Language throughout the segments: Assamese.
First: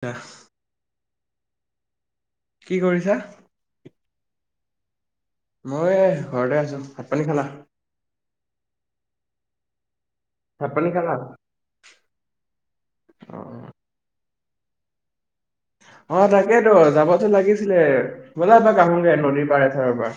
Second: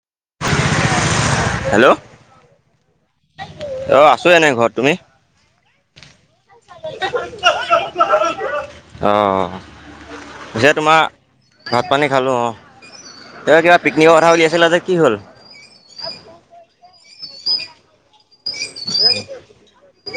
ক হেল্লো'। কি কৰিছা? আছো এনেই ঘৰত। তুমি? মই ঘৰতে আছো। ভাত পানী খালা? অ ভাত পিছে পানী তোমাৰ খালা? ভাত পানী খালো অ। তেওঁ কিবা অ' পিকনিকৰ কথা উলিয়াই জিলা যে কি হ'ল? অ তাকেইেতো যাবতো লাগিছিলে। বলা এপাক আহোগৈ নদীৰ পাৰে এঠাইৰ পৰা।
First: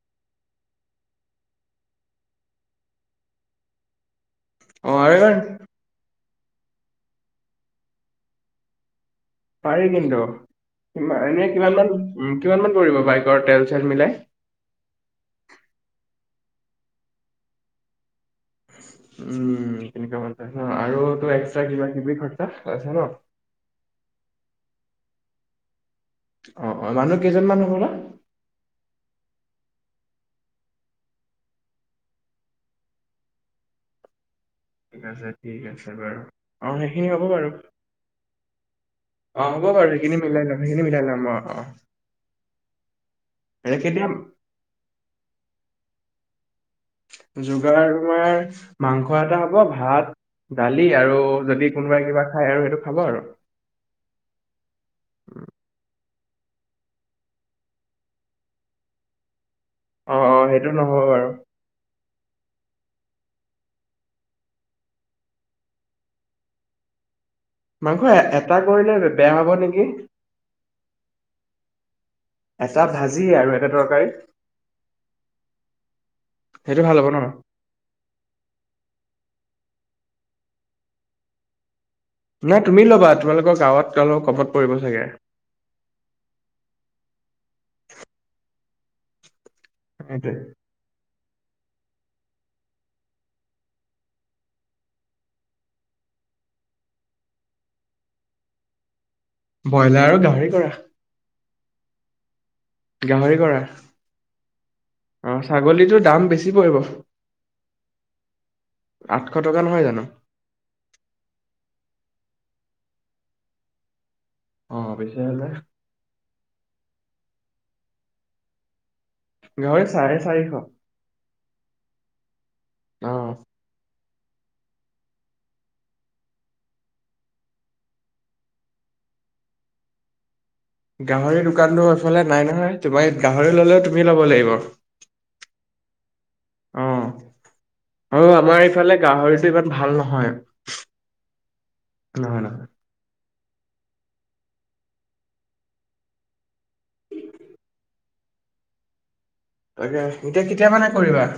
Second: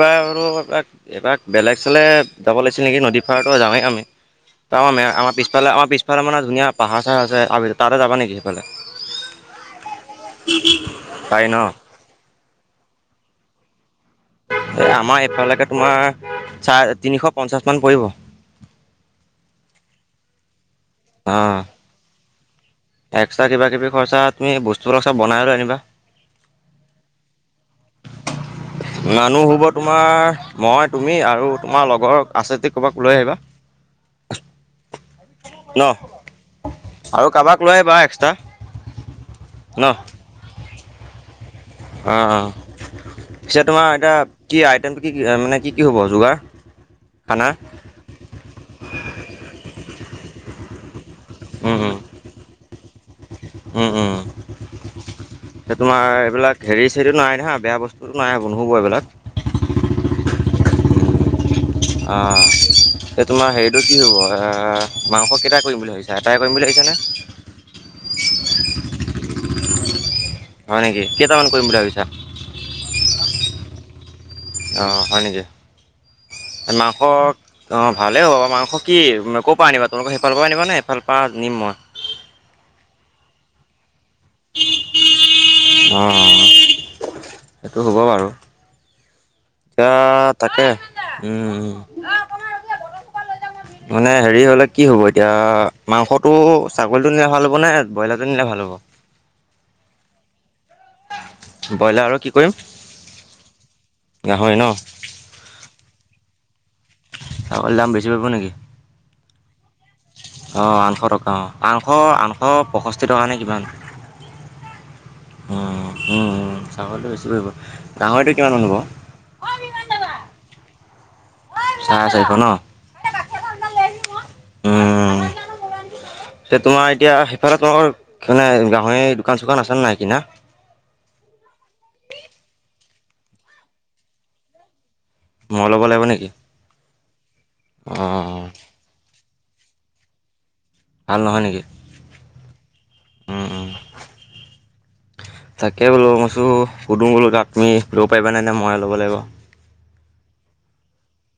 বাৰু। এবাক বেলেগ ফালে যাব লাগিছিল নেকি নদী পাৰেটো যাওঁয়েই আমি। তাৰ অ' মানে আমাৰ আৰু ম আমাৰ এইবাৰ পিছফালে আমাৰ পিছফালে মানে ধুনীয়া পাহাৰ চাহাৰ আছে তাতে যাবা নেকি সেইফালে? পাৰি কিন্তু। এনে পাৰি ন কিমানান উ কিমান মান পৰিব বাইকৰ তেল চেল মিলাই আমাৰ এফালেকে তোমাৰ চাৰ তিনিশ পঞ্চাশ মান পৰিব। উম তেনেকুৱা মানে ন আৰু ত অঁ এক্সট্ৰা কিবা কিবি খৰচা? আছে ন? এক্সট্ৰা কিবা কিবি খৰচা তুমি বস্তুবিলাক চব বনাই লৈ আনিবা। অ অ মানুহ কেইজন মানু মানুহ হ'বত তোমাৰ মই তুমি আৰু তোমাৰ লগৰ আছে যে কৰ'ৰবাক লৈ আহিবা। ঠিক আছে ঠিক ন আছে বাৰু অ সেইখিনি হ'ব আৰু বাৰু। কাৰোবাক লৈ আহিবা এক্সট্ৰা অ হ'ব বাৰু সেইখিনি মিলাই লম সেইখিনি মিলাই লম অ অ। অ অ পিছে এনে তোমাৰ কেতিয়া এতিয়া কি আইটেমটো কি কি মানে কি কি হ'ব? যোগান যোগাৰ তোমাৰ মাংস এটা হব ভাত, দালি আৰু যদি কোনোবাই কিবা খাই আৰু সেইটো খাব আৰু উ তোমাৰ এইবিলাক হেৰি চেৰিটো নাই ন হা বেয়া বস্তুটো নাইব নহুব এইবিলাক অ অ সেইটো নহয় আৰু আহঁ। এই তোমাৰ হেৰিটো কি হ'ব মাংস কেইটা কৰিম বুলি ভাবিছা এটাই কৰিম বুলি ভাবিছ নে? আক এটা কৰিলে বেয়া হব নেকি হয় নেকি কেইটামান কৰিম বুলি ভাবিছা? এটা ভাজি আৰু এটা তৰকাৰী। অঁ হয় নেকি সেইটো ভাল মাংস হ'ব ন অ ভালেই হ'ব মাংস কি কত? আনা তোমোকক সেইফালৰ পৰা আনবা ন সেইফাল পৰা নিম মই? নাই তুমি ল'বা তোমালোকৰ গাঁৱত কমত পৰিব চাগে। অঁ সেইটো হ'ব বাৰু এতিয়া সেইটোৱে তাকে ওম। [inaudible] মানে হেৰি হলে কি হ'ব এতিয়া মাংসটো ছাগলীটোলে নিলে ভাল হ'ব নে বইলাৰ জনিলে ভাল হ'ব। হব। বইলাৰ আৰু গাঁহৰি কৰা বইলাৰ আৰু কি কৰিম গাঁহৰি কৰা গাহৰি ন অ ছাগলীটো দাম বেছি পৰিব। অকল দাম বেছি পাব নেকি? আঠশ টকা নহয় জানোঁ। অঁ আঠশ টকা অঁ আঠশ আঠশ পঁয়ষষ্ঠি টকা নে কিমান। অ বেছি হলে উম উম ছাগলীটো বেছি পৰিব গাহৰিটো কিমান মান হব। গাঁহৰি চাৰে চাৰিশ। চাৰে চাৰিশ নহঁ উম। এ তোমাৰ এতিয়া সেইফালে তোমাৰ মানে গাঁহৰি দোকাঁন চোকান আছে নাই কিনা। গাঁহৰিৰ দোকানটো এফালে নাই নহয় তোমাৰ গাঁহৰি ললেও তুমি ল'ব লাগিব। মই ল'ব লাগিব নেকি? অ আৰু অঁ আমাৰ ইফালে গাঁহৰিটো ইমান ভাল নহয়। ভাল নহয় নেকি- নহয় নহয়। উম উম [inaudible] তাকে বোলো মইতো সুধো বোলো তাত তুমি লব পাৰিবা নে মই ল'ব লাগিব। তাকে এতিয়া কেতিয়া মানে কৰিবা-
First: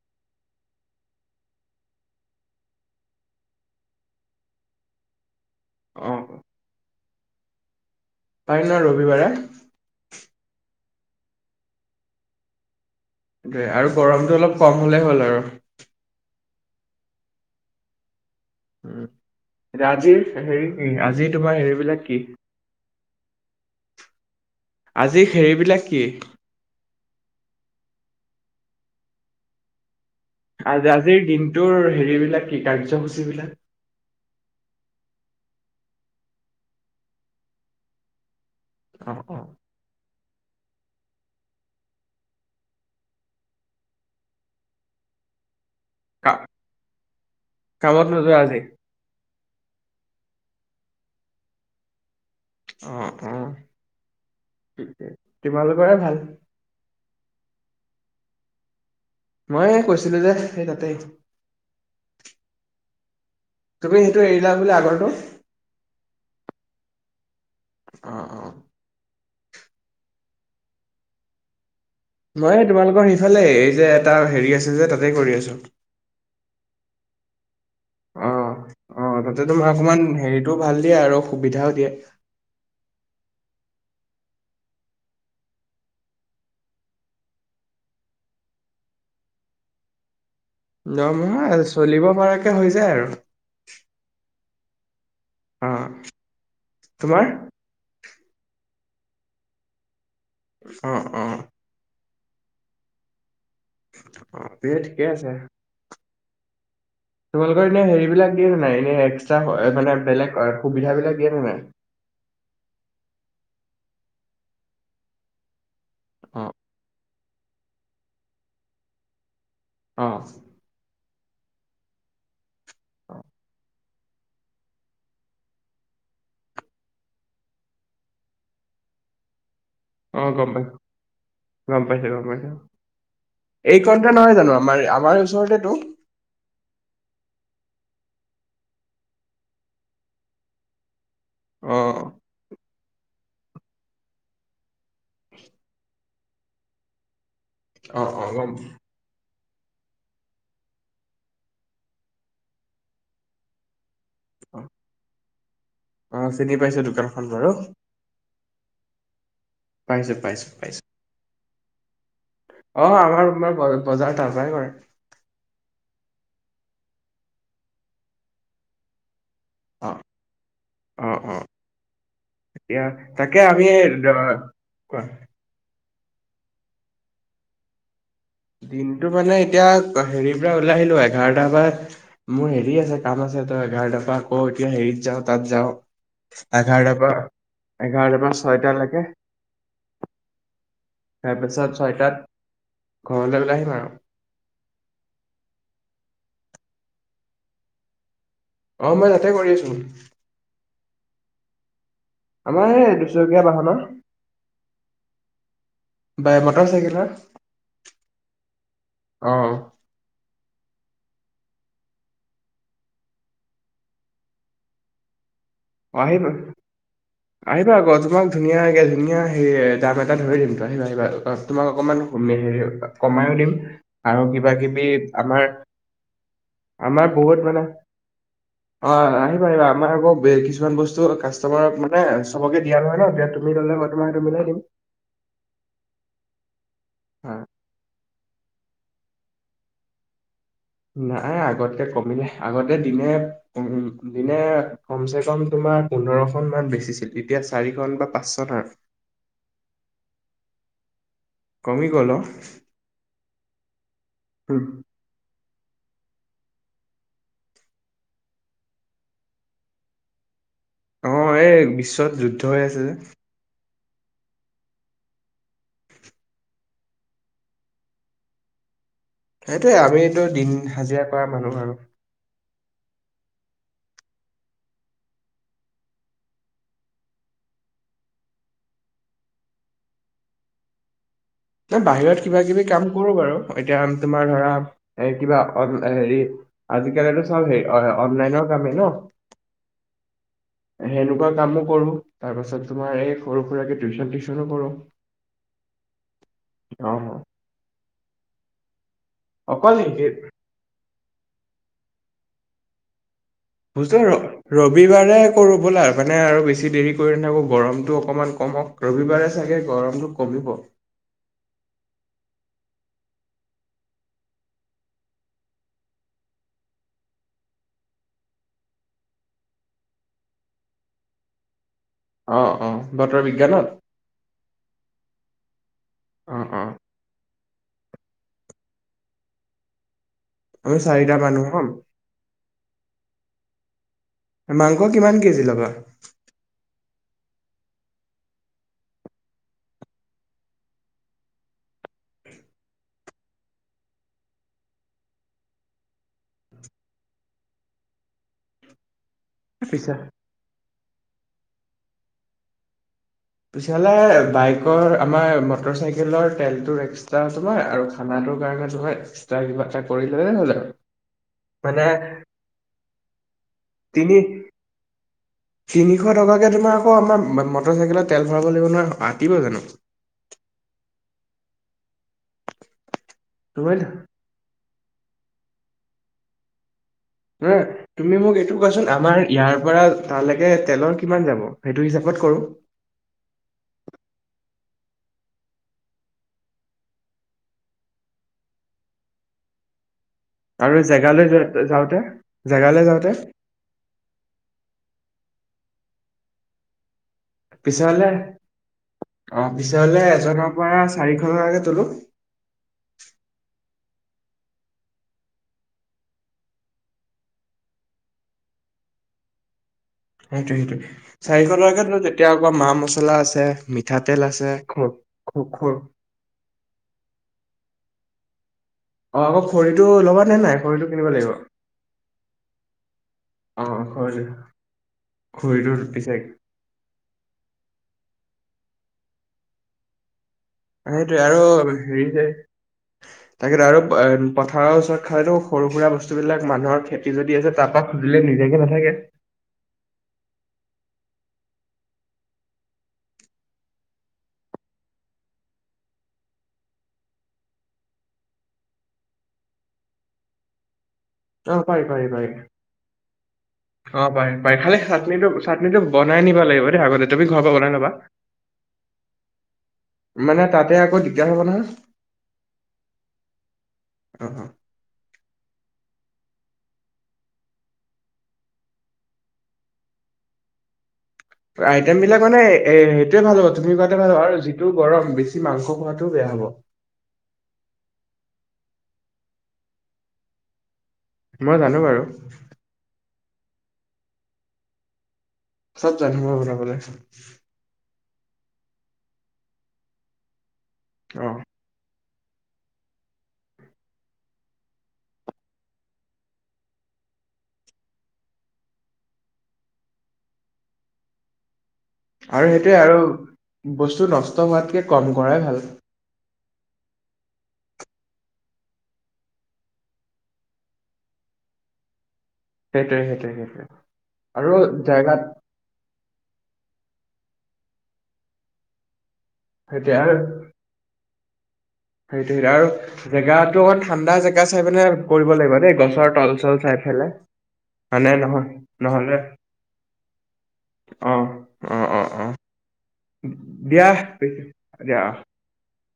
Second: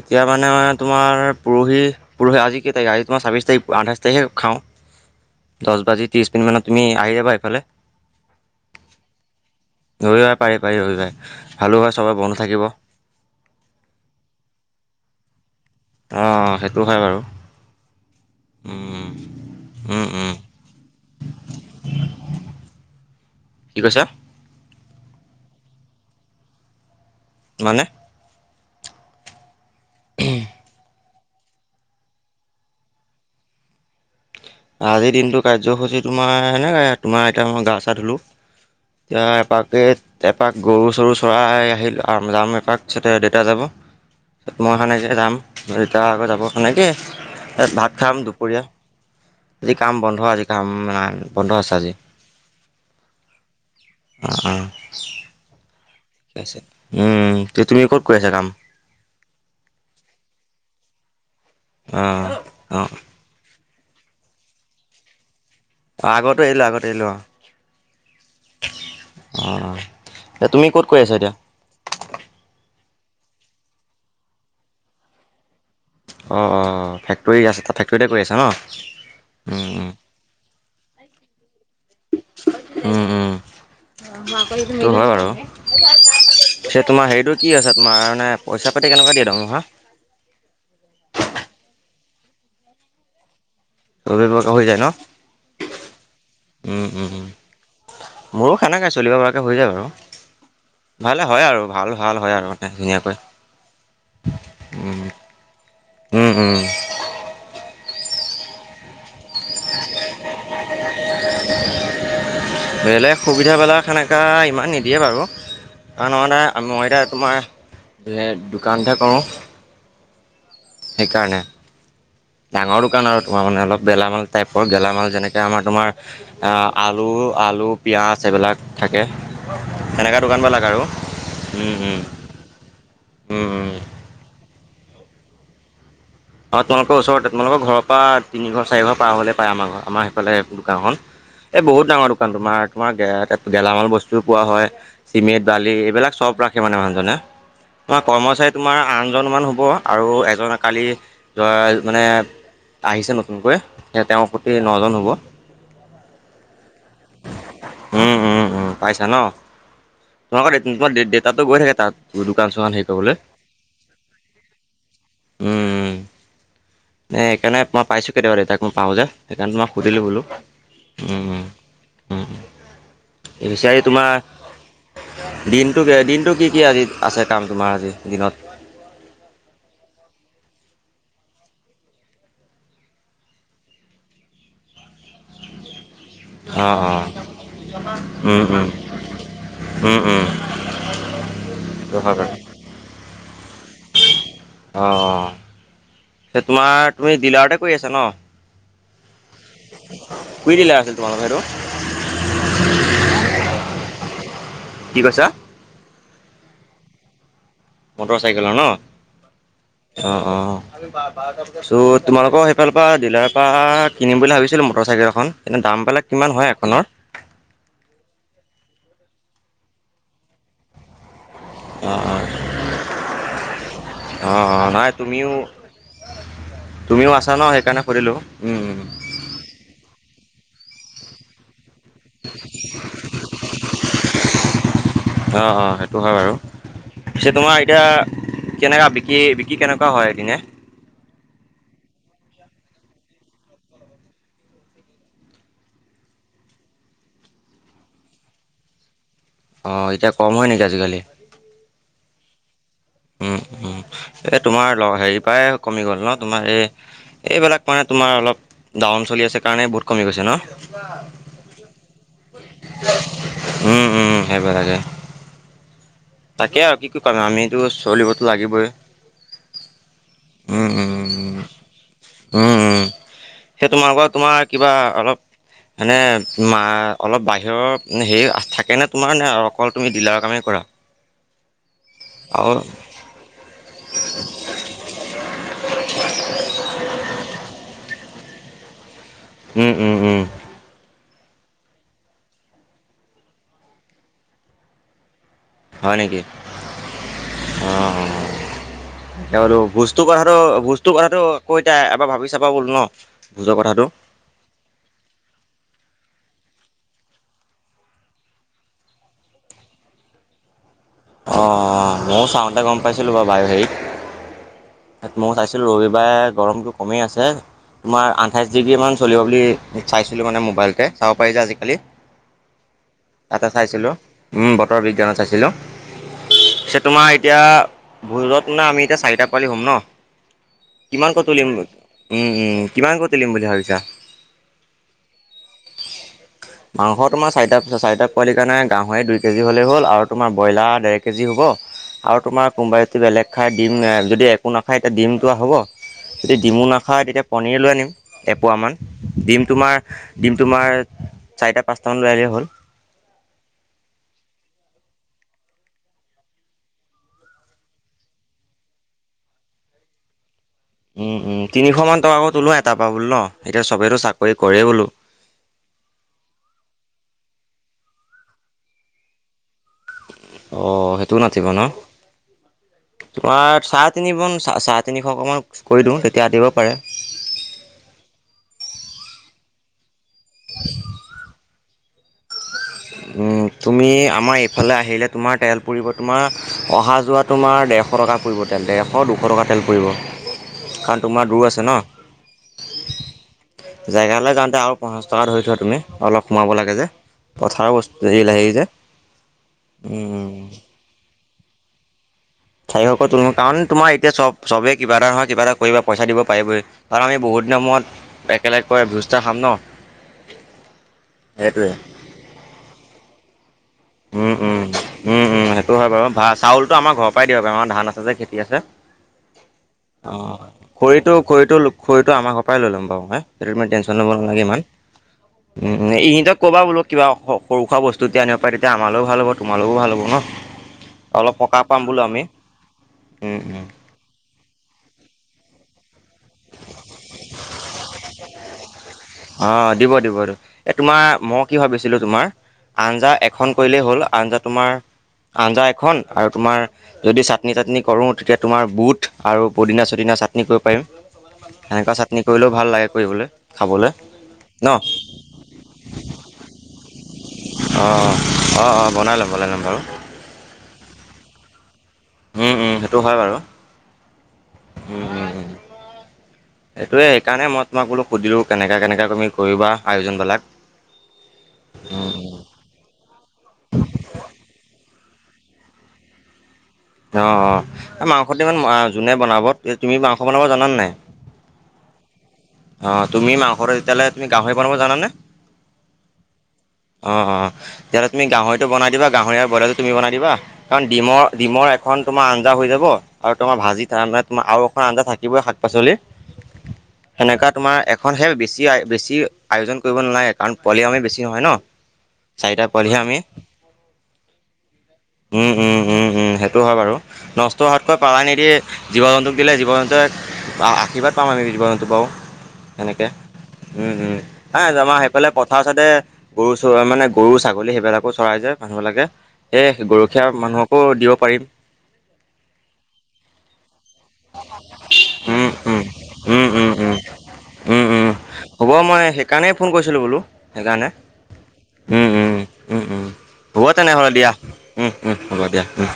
এতিয়া মানে তোমাৰ পৰহি পৰহি আজি কেই তাৰিখে আজি তোমাৰ ছাব্বিছ তাৰিখ আঠাইছ তাৰিখে খাওঁ। [inaudible] দহ বাজি অ ত্ৰিশ মিনিট মানত তুমি আহি যাবা এইফালে। পাৰিবানে ৰবিবাৰে। ৰবিবাৰে পাৰি পাৰি হৈ হালোৱাঁ চবৰে বন্ধ থাকিব। সেইয়া আৰু গৰমটো অলপ কম হ'লেই হ'ল আৰু অ সেইটো হয় বাৰু উ উম এতিয়া উম আজিৰ উম হেৰি আজি তোমাৰ হেৰিবিলাক কি? কি কৈছ? আজি হেৰিবিলাক কি। মানে? আজ আজিৰ দিনটোৰ হেৰিবিলাক কি কাৰ্যসূচী বিলাক। আজিৰ দিনটো কাৰ্যসূচী তোমাৰ, সেয়াই তোমাৰ এতিয়া মই গা চা ধুলোঁ। অ দে অ। এপাকেট এপাক গৰু চৰু চৰাই আহিলো, আৰু যাম এপাক পাছতে দেউতা যাব মই সেনেকে যাম দেউতা আকৌ কা যাব সেনেকে ভাত কামত খাম নোযোৱা আজি? দুপৰীয়া আজি কাম বন্ধ, আজি কাম বন্ধ আছে আজি। অহঁ অহঁ, অ অ তোমালোকৰে ভাল। উম, এতিয়া তুমি ক'ত কৰি আছা কাম? মই কৈছিলো যে সেই তাতেই। আহ অহঁ। তুমি সেইটো এৰিলা বোলে আগৰটো। অ আগতো এৰিলো আগতো এৰিলোঁ অহঁ। অহঁ অহঁ। অহঁ এতিয়া তুমি ক'ত কৰি আছা এতিয়া। মই তোমালোকৰ সিফালে এই যে এটা হেৰি আছে যে, তাতেই কৰি আছো। অঁ অ ফেক্টৰী আছে ফেক্টৰীতে কৰি অ আছে অ তাতে নহঁ তোমাৰ ওম ওম। অকমান হেৰিটো ভাল দিয়ে আৰু সুবিধাও দিয়ে। উম উম। সটো হয় বাৰু তোমাৰ হেৰিতটো কি আছে তোমাৰ মানে পইচা পাতি কেনেকুৱা দি। দৰমহা। দৰমহা চলিব পৰালৈকে হৈ যায় আৰু। চলিব পৰাকৈ হৈ যায় ন। অ উম উম উম তোমাৰ। মোৰো সেনেকে চলিব পৰাকে হৈ যায় বাৰু অ অ ভালে হয় আৰু ভাল। ভাল হয় আৰু মানে ধুনীয়াকৈ। অ উম ঠিকে আছে। উম উম। তোমালোকৰ এনে হেৰিবিলাক দিয়ে নাই এনে এক্। মানে বেলেগ সুবিধা বিলাক দিয়ে নে নাই। সনেুৱা ইমান নিদিয়ে বাৰু কাৰণ অ এ মই এতিাত। তোমাৰ দোকানহে কৰোঁ। অঁ। সেইকাৰণে ডাঙৰ দোকান আৰু তোমাৰ মানে অলপ। গেলামাল টাইপৰ, গেলামাল যেনেকৈ আমাৰ তোমাৰ আলু আলু পিঁয়াজ এইেইবিলাক। থাকে, সেনেুৱা অ দোকান গম বোৰ লাগে পাইছো আৰু। এই কণতে নহয় জানো আমাৰ আমাৰ ওচৰতেতটো। অ, তোমালোকৰ ওচৰত তোমালোকৰ ঘৰৰ পৰা তিনি ঘৰ চাৰি ঘৰ পাৰ হলে পায় আমাৰ ঘৰ আমাৰ সেইফালে দোকানখন। এই অ বহুত ডাঙৰ দোকান তোমাৰ তোমাৰ গে। গেলামাল বস্তুও পোৱা হয়, চিমেণ্ট বালি এইবিলাক চব ৰাখে মানে মানুহজনে। তোমাৰ অ অ কৰ্মচাৰী গম তোমাৰ আনজন মান হ'ব আৰু এজন কালি। মানে আহিছে নতুনকৈ স তেওঁৰ প্ৰতি অ নজন হ'ব। অ চিনি পাইছো দোকানখন বাৰু। উম উম পাইছা ন, পাইছো পাইছো তোমাৰোকৰ পাইছো তোমাৰ দেতাতটো গৈ থাকে তাত। দোকান চোকান অ সেই কৰিবলৈ, আমাৰ আমাৰ ব- বজাৰ তাৰ পৰাই কৰে উম উ। সেইকাৰণে মই পাইছো কেতিয়াবাৰে তাক মই পাওঁ যে। সেইকাৰণে তোমাক অ সুধিলোঁ বোলো। অ উ অ এতিয়া তাকে এই আমি পিছাৰ দ- কোৱা তোমাৰ দিন। দিনটো কি কি, আজি আছে কাম তোমাৰ আজি দিনত। দিনতটো মানে এতিয়া হেৰিৰ পৰা ওলাই আহিলো এঘাৰটাৰ পৰা মোৰ হেৰি আছে কাম আছে তই এঘাৰ পা ক এতিয়া হেৰিত যাও তাত যাও অঁ এঘাৰটাৰ অঁ অঁ পৰা এঘাৰটাৰ পৰা ছয়টালৈকে তাৰপিছত ছয়টাত অঁ ঘৰলৈ উলাই আহিম আৰু অ তোমাৰ তুমি ডিলাৰতে কৰি আছা ন অ মই তাতে কৰি আছো কুই দিলাৰ আছিল তোমালোকৰ সেইটো আমাৰ এই দুচকীয়া বাহনৰ কি কৈছা বাই মটৰ চাইকেলৰ মটৰ চাইকেলৰ ন অ অ অ চ' তোমালোকৰ সেইফালৰ পৰা ডিলাৰৰ পৰা কিনিম বুলি ভাবিছিলো মটৰ চাইকেল এখন এনে দামবিলাক আহিবা কিমান হয় এখনৰ আহিবা আকৌ তোমাক ধুনীয়াই ধুনীয়া হেৰি দাম এটা ধৰি দিমতো আহিবা আহিবা। তোমাক অ অকমান হেৰি কমাইও দিম আৰু অ কিবা অ কিবি নাই তুমিও আমাৰ আমাৰ তুমিও আছা বহুত ন মানে সেইকাৰণে সুধিলোঁ অঁ আহিবা আহিবা আমাৰ আকৌ কিছু কিছুমান বস্তু কাষ্টমাৰক মানে নাই চবকে দিয়া নহয় ন দিয়া তুমি ললে মই তোমাকটো মিলাই দিম অ অ সেইটো হয় বাৰু পিছে হা, তোমাৰ এতিয়া কেনেকা বিকি বিকি কেনেকুৱা হয় এদিনে নাই আগতকে কমিলে আগতে দিনে উ দিনে কম চে কম তোমাৰ পোন্ধৰখন মান বেচিছিল এতিয়া চাৰিখন বা পাঁচ খনৰ আৰু অ এতিয়া কম হয় নেকি আজিকালি কমি গল অ উম উম এ উম, তোমাৰ হেৰি পৰাই কমি গ'ল ন তোমাৰ এই এইবিলাক মানে তোমাৰ অলপ দাৱন চলি আছে কাৰণে বহুত কমি গৈছে ন অ এই বিশ্বত যুদ্ধ হৈ আছে যে উম উম সেইবিলাকে তাকে আৰু কি কি কৰিম আমিতো চলিবতো লাগিবই সেইটোয়ে আমিতো দিন উম, উম, হাজিৰা কৰা উম। মানুহ আৰু উম উম সেই তোমালোকৰ তোমাৰ কিবা অলপ মানে মা অলপ বাহিৰৰ হেৰি থাকেনে তোমাৰ নে অকল তুমি ডিলাৰৰ কামেই কৰা [inaudible] ন বাহিৰত কিবা আৰু কিবি কাম কৰো বাৰু এতিয়া তোমাৰ ধৰা এ কিবা হেৰি আজি আজিকালি চব সেই অনলাইনৰ কামেই ন উম উম উম সেনেকুৱা কামো কৰো তাৰ পাছত তোমাৰ এই সৰু সুৰাকে টিউচন চিউচনো কৰোঁ হয় নেকি অঁ যেতিয়া হ'লো অকল বুজ্তুৰ সেই কথাটো বুজ্তুৰ কথাটো কৈ তাই এবাৰ ভাবি চাবা বোলো ন ভোজৰ কথাটো ভোজৰৰ ৰবিবাৰে কৰো বলা আৰু মানে আৰু বেছি বেছি দেৰি কৰি নাথাকো গৰমটো অকমান কম সক ৰবিবাৰে চাগে গৰমতটো কমিব অ ময়ো চাওঁতে গম পাইছিলোঁ বাৰু বাই হেৰিত মই চাইছিলো ৰবিবাৰে গৰমতটো কমেই আছে তোমাৰ আঠাইছ ডিগ্ৰী মান চলিব বুলি চাইছিলোঁ মানে মোবাইলতে চাব পাৰি যে আজিকালি অ অ বতৰ তাতে বিজ্ঞানত চাইছিলো। উম বতৰ বিজ্ঞানত চাইছিলো অ অ পিছে তোমাৰ এতিয়া ভোজত মানে আমি এতিয়া চাৰিটা পোৱালি হ'ম ন আমি চাৰিটা কিমান কৈ মানুহ তুলিম হ'ম উম উম কিমান কৈ তুলিম বুলি ভাবিছা মাংস কিমান কেজি ল'বা মাংস তোমাৰ চাৰিটা চাৰিটা পোৱালিৰ কাৰণে গাঁহৰি দুই কেজি হ'ল আৰু ব্ৰইলাৰ ডেৰ কেজি হ'ব আৰু তোমাৰ কোনোবা এদিন বেলেগ খাই দিম যদি একো নাখায় এতিয়া দিমটো হ'ব যদি ডিমু নাখায় তেতিয়া পনীৰ লৈ আনিম এপোৱা মান ডিম তোমাৰ পিছে ডিম তোমাৰ চাৰিটা পাঁচটামান লৈ আনিলেই হ'ল। পিছালে বাইকৰ আমাৰ মটৰ চাইকেলৰ তেলটোৰ এক্সট্ৰা আছে ন আৰু মই খানা সেটো কাৰণে তোমাৰ এক্সট্ৰা কিবা এটা কৰিলে হল আৰু। উম উম তিনিশ মানে মান টকাকে তোলো এটাৰ পৰা বোলো ন। এতিয়া চবেতো তিনি চাকৰি কৰে বোলো। তিনিশ টকাকে তোমাৰ আকৌ আমাৰ মটৰ চাইকেলত তেল ভৰাব লাগিব নহয়। আটিব জানো? [unintelligible] আহ সেইটোও নাটিব ন? তোমাৰ তুমি চাৰে তিন ম চাৰে তিনিশ অকমান কৰি দিওঁ তেতিয়া আটিব পাৰে। হ তুমি মোক এইটো কোৱাচোন আমাৰ ইয়াৰ পৰা তালৈকে তেলৰ কিমান যাব? সেইটো হিচাপত কৰো। তুমি আমাৰ এইফালে আহিলে তোমাৰ তেল পুৰিব তোমাৰ অহা যোৱা তোমাৰ দেৰ এশ টকা পৰিব তেলতে ডেৰ, দুশ টকা তেল পৰিব। আৰু কাৰণ তোমাৰ জেগালৈ দূৰ যা আছে যাওঁতে? জেগালে যাওঁতে? জেগালে যাওঁতে আৰু পঞ্চাছ টকা ধৰি থোৱা তুমি। অলপ সোমাব লাগে যে। পথাৰৰ পিছে বস্তু হলে হেৰি হেৰি যে অ পিছে হলে এজনৰ পৰা চাৰিশ টকাকে তোলোঁ? চাৰিশকৈ তোলোঁ কাৰণ তোমাৰ এতিয়া চব চবেই কিবা এটা নহয় কিবা এটা কৰিব পইচা দিব পাৰিবই। কাৰণ আমি বহুত দিনৰ সময়ত একেলগকৈ সা খাম ন? সেইটোৱে, সেইটোৱে। চাৰিশ সেইটোৱে টকাকে তোলোঁ, তেতিয়া আ মা মছলা আছে মিঠাতেল আছে খ খ উম-উম-উম-উম। খ সেইটো হয় বাৰু। চাউলটো আমাৰ ঘৰৰ পৰাই দিব পাৰ আমাৰ ধান আছে যে খেতি আছে। অ আকৌ খৰিটো অ ল'বা নে নাই কিনিব খৰিটো, লাগিব খৰিটো, খৰিটো আমাৰ ঘৰৰ পৰাই লৈ ল'ম বাৰু আ সেইটো অ তে চন লব খৰি নালাগে ইমান। খৰিটো উম পিছে ইহঁতক ক'বা বোলো কিবা সৰু সুৰা বস্তু যদি আ পাৰে তেতিয়া আমালেও ভাল হ'ব। তোমালোকৰু ভাল হ'ব ন? সেইটোৱে অলপ আৰু সকাহ পাম বোলো হেৰি আমি যে উম তাকে উম আৰু পথাৰৰ ওচৰত খালেটো সৰু সুৰা বস্তু বস্তুবিলাক মানুহৰ খেতি যদি আছে তাৰ পৰা সুজিলে নিদিয়াকে নাথাকে। অ দিব দিব দিব। এ তোমাৰ মই কি ভাবিছিলো তোমাৰ, আঞ্জা এখন কৰিলেই হ'ল আঞ্জা তোমাৰ আঞ্জা এখন আৰু তোমাৰ যদি চাটনি -চাটনি কৰো তেতিয়া তোমাৰ বুট আৰু পদিনা-চদিনা চাটনি কৰিব পাৰিম। অ পাৰি সেনেকুৱা পাৰি চাটনি পাৰি কৰিলেও ভাল লাগে কৰিবলে অ পাৰি, পাৰি। খালি চাটনিটো চাটনিটো বনাই নিব লাগিব দেই আগতে। তুমি ঘৰৰ পৰা বনাই ল'বা। অঁ অঁ বনাই ল'ম বনাই ল'ম বাৰু মানে তাতে আকৌ দিগদাৰ হব নহয়। উম, উম, সেইটো হয় বাৰু। অ অ উম, উম। [inaudible] সেইটোৱে সেইকাৰণে মই তোমাক বোলো সুধিলো কেনেকুৱা কেনেকুৱা তুমি কৰিবা আয়োজন বিলাক। আইটেম বিলাক মানে এ সেইটোৱে ভাল হ'ব, তুমি কোৱাতে ভাল হ'ব আৰু যিটো গৰম বেছি মাংস খোৱাটোও বেয়া হ'ব। অ অ মাংসটো ইমান যোনে বনাব, তুমি মাংস বনাব জানা নাই? মই জানো বাৰু। অ তুমি মাংসটো তেতিয়াহলে তুমি গাহৰি বনাব জানা নে? চব জানো মই বনাবলে। অঁ তেতিয়াহলে তুমি গাহৰিটো বনাই দিবা, গাহৰি আৰু বইলাৰটো তুমি বনাই দিবা। কাৰণ ডিমৰ অ ডিমৰ এখন তোমাৰ আঞ্জা হৈ যাব আৰু তোমাৰ ভাজি মানে তমাৰ আৰু এখন আঞ্জা থাকিবই শাক পাচলি [inaudible] সেনেকা তোমাৰ এখনহে বেছি বেছি আয়োজন কৰিব নালাগে কাৰণ পোৱালি আমি বেছি নহয় ন। আৰু চাৰিটা সেইটোৱে পোৱালি আৰু হে আমি। বস্তু নষ্ট হোৱাতকে কম কৰাই ভাল উম-উম-উম-উম সেইটো হয় বাৰু। নষ্ট হোৱাতকৈ পালাই নিদি জীৱ জন্তুক দিলে, জীৱ জন্তুৱে আশীৰ্বাদ পাম আমি। জীৱ জন্তুৰ পাও। সেইটোৱে সেনেকে, সেইটোৱে সেইটোৱে উম উম আৰু নাই আমাৰ জেগাত সেইফালে পথাৰ চাইদে গৰু মানে গৰু ছাগলী সেইবিলাকো চৰাই যে মানুহবিলাকে। এই সেইটোৱে আৰু গৰখীয়া মানুহকো দিব পাৰিম সেইটোৱে আৰু জেগাটো অকণ ঠাণ্ডা জেগা চাই পিনে কৰিব উম লাগিব দেই, উম গছৰ তল উম চল উম চাই উম পেলাই। উম উম, মানে নহয় হ'ব। মই নহ'লে সেইকাৰণেই ফোন কৰিছিলোঁ বোলো সেইকাৰণে অ অ অ অ হ'ব তেনেহ'লে দিয়া, উম দিয়া অ হুম্ হ'ব দিয়া। উম।